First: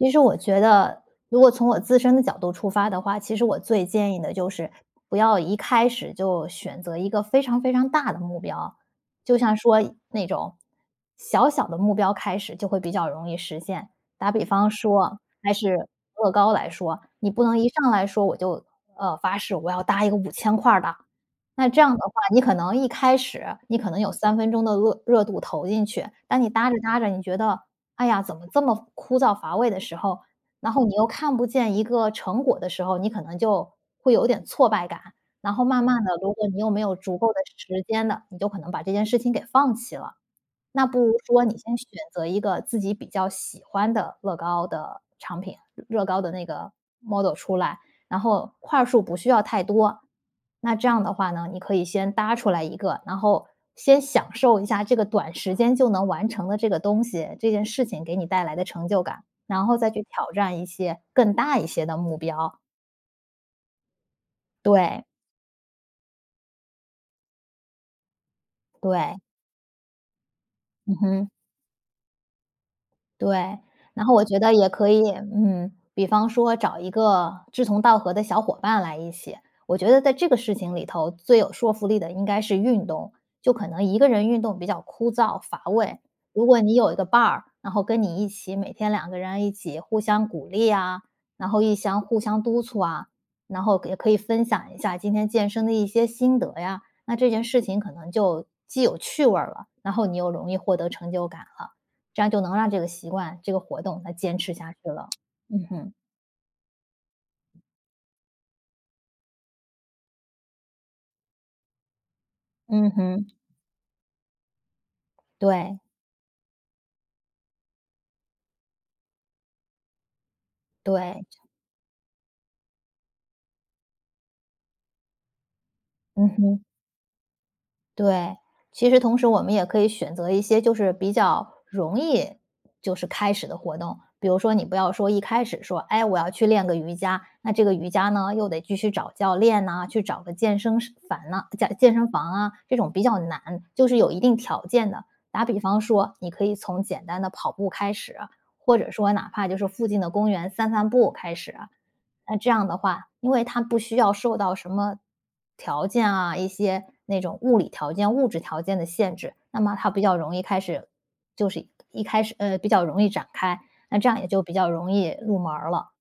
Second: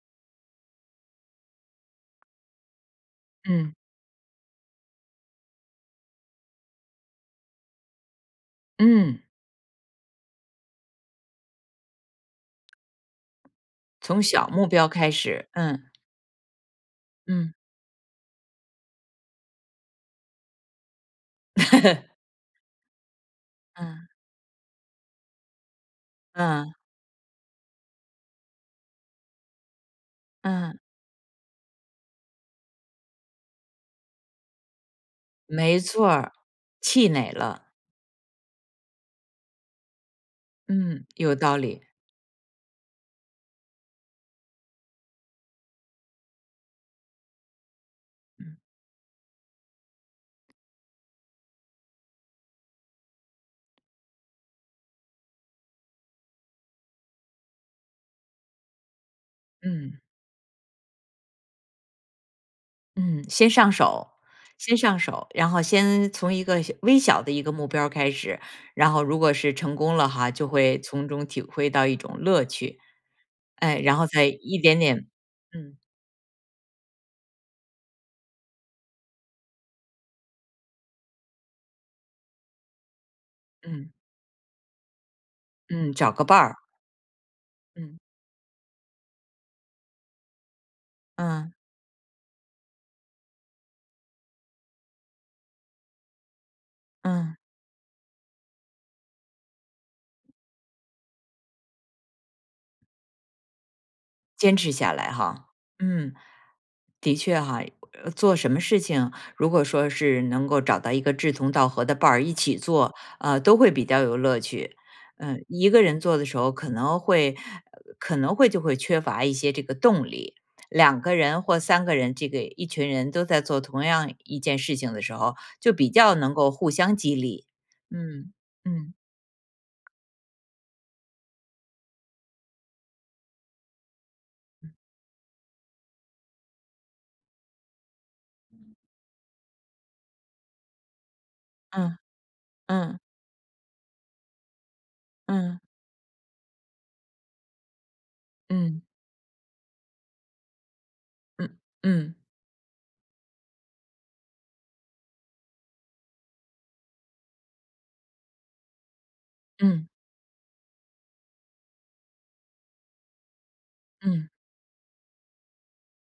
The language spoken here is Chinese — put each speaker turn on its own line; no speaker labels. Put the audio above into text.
其实我觉得如果从我自身的角度出发的话，其实我
嗯。
最建议的就是不要一开始就选择一个非常非常大的目标，
嗯。
就像说那种小小的目标开始，就会比较容易实现。
从
打比
小目
方
标
说
开
啊，
始，
还
嗯。
是乐高来说，你不
嗯。
能一上来说我就呃，发誓我要搭一个5000块儿的。那这样的话，你可能一开始，你可能
嗯。
有三分钟的饿热度投进去，但你搭
嗯。
着搭着你觉得，哎呀，怎么这么枯燥乏味的时候，然
嗯。
后你又看不见一个成果的时候，你可能就会有点挫败感。然后
没
慢慢
错
地，如
儿，
果你又没有
气
足够
馁
的
了。
时间呢，你就可能把这件事情给放弃了。那不
嗯，
如
有
说
道
你先
理。
选择一个自己比较喜欢的乐高的产品，乐高的那个 model 出来，然后
嗯。
块儿数不需要太多。那这样的话呢，你可以先搭出来1个，然后先享受一下这个短时间就能完成的这个东西，这件事情给你带来的成就感，然后再
嗯。
去挑战一些更大一些的目标。
嗯，先上手，先上
对。
手，然后先从一个小微小的一个目标儿开始，然后
对。
如果是成功了哈，就会
嗯
从中
哼。
体会到一种乐趣，
对，
哎，然
然
后
后我
再
觉得
一
也
点
可
点
以嗯，
嗯。
比方说找一个志同道合的小伙伴来一起，我觉得在这个事情里头，最有说服力的应该是运动。就可能
嗯。
1个人运动比较枯燥乏
嗯，
味，
找个伴
如果
儿。
你有一个伴儿，然后
嗯。
跟你一起，每天2个人一起互相鼓励啊，然
嗯。
后一相互相督促啊，然后也可以分享一下今天健身的一些心得呀，那这
嗯。
件事情可能就既有趣味儿了，然后你又容易获得成就感了，这样就能让这个习惯、这个活动能坚持
坚
下
持
去
下
了。
来哈，
嗯哼。
嗯，的确哈，呃做什么事情，如果说是能够找到一个志同道合的伴儿一起
嗯
做，
哼。
呃，都会比较有乐趣。嗯，1
对。
个人做的时候可能会，呃，可能会就会缺乏一些这个动力。2个人
对。
或3个人，这个一群人都在做同样一件事情的时候，就比较
嗯
能够
哼。
互相激励。嗯，
对，其
嗯。
实同时我们也可以选择一些就是比较容易就是开始的活动，比如说你
嗯。
不要说一开始说，哎，我要去练个瑜伽，那这个瑜伽呢，又得继续找教练呐，去找个健身室房呐健健
嗯，
身房啊，这种
嗯。
比较难，就是有一定条件的。打比
嗯。
方说，你可以从简单的跑步开始，或
嗯。
者说哪怕就是附近的公园散散步开始。
嗯，嗯。
那这样的话，因为它不需要受到什么条件啊，一些那种物理条件、物质条件的限制，那么
嗯。
它比较容易开始，就是一开始呃，比较容易展开，那这样也
嗯。
就比较容易入门儿了。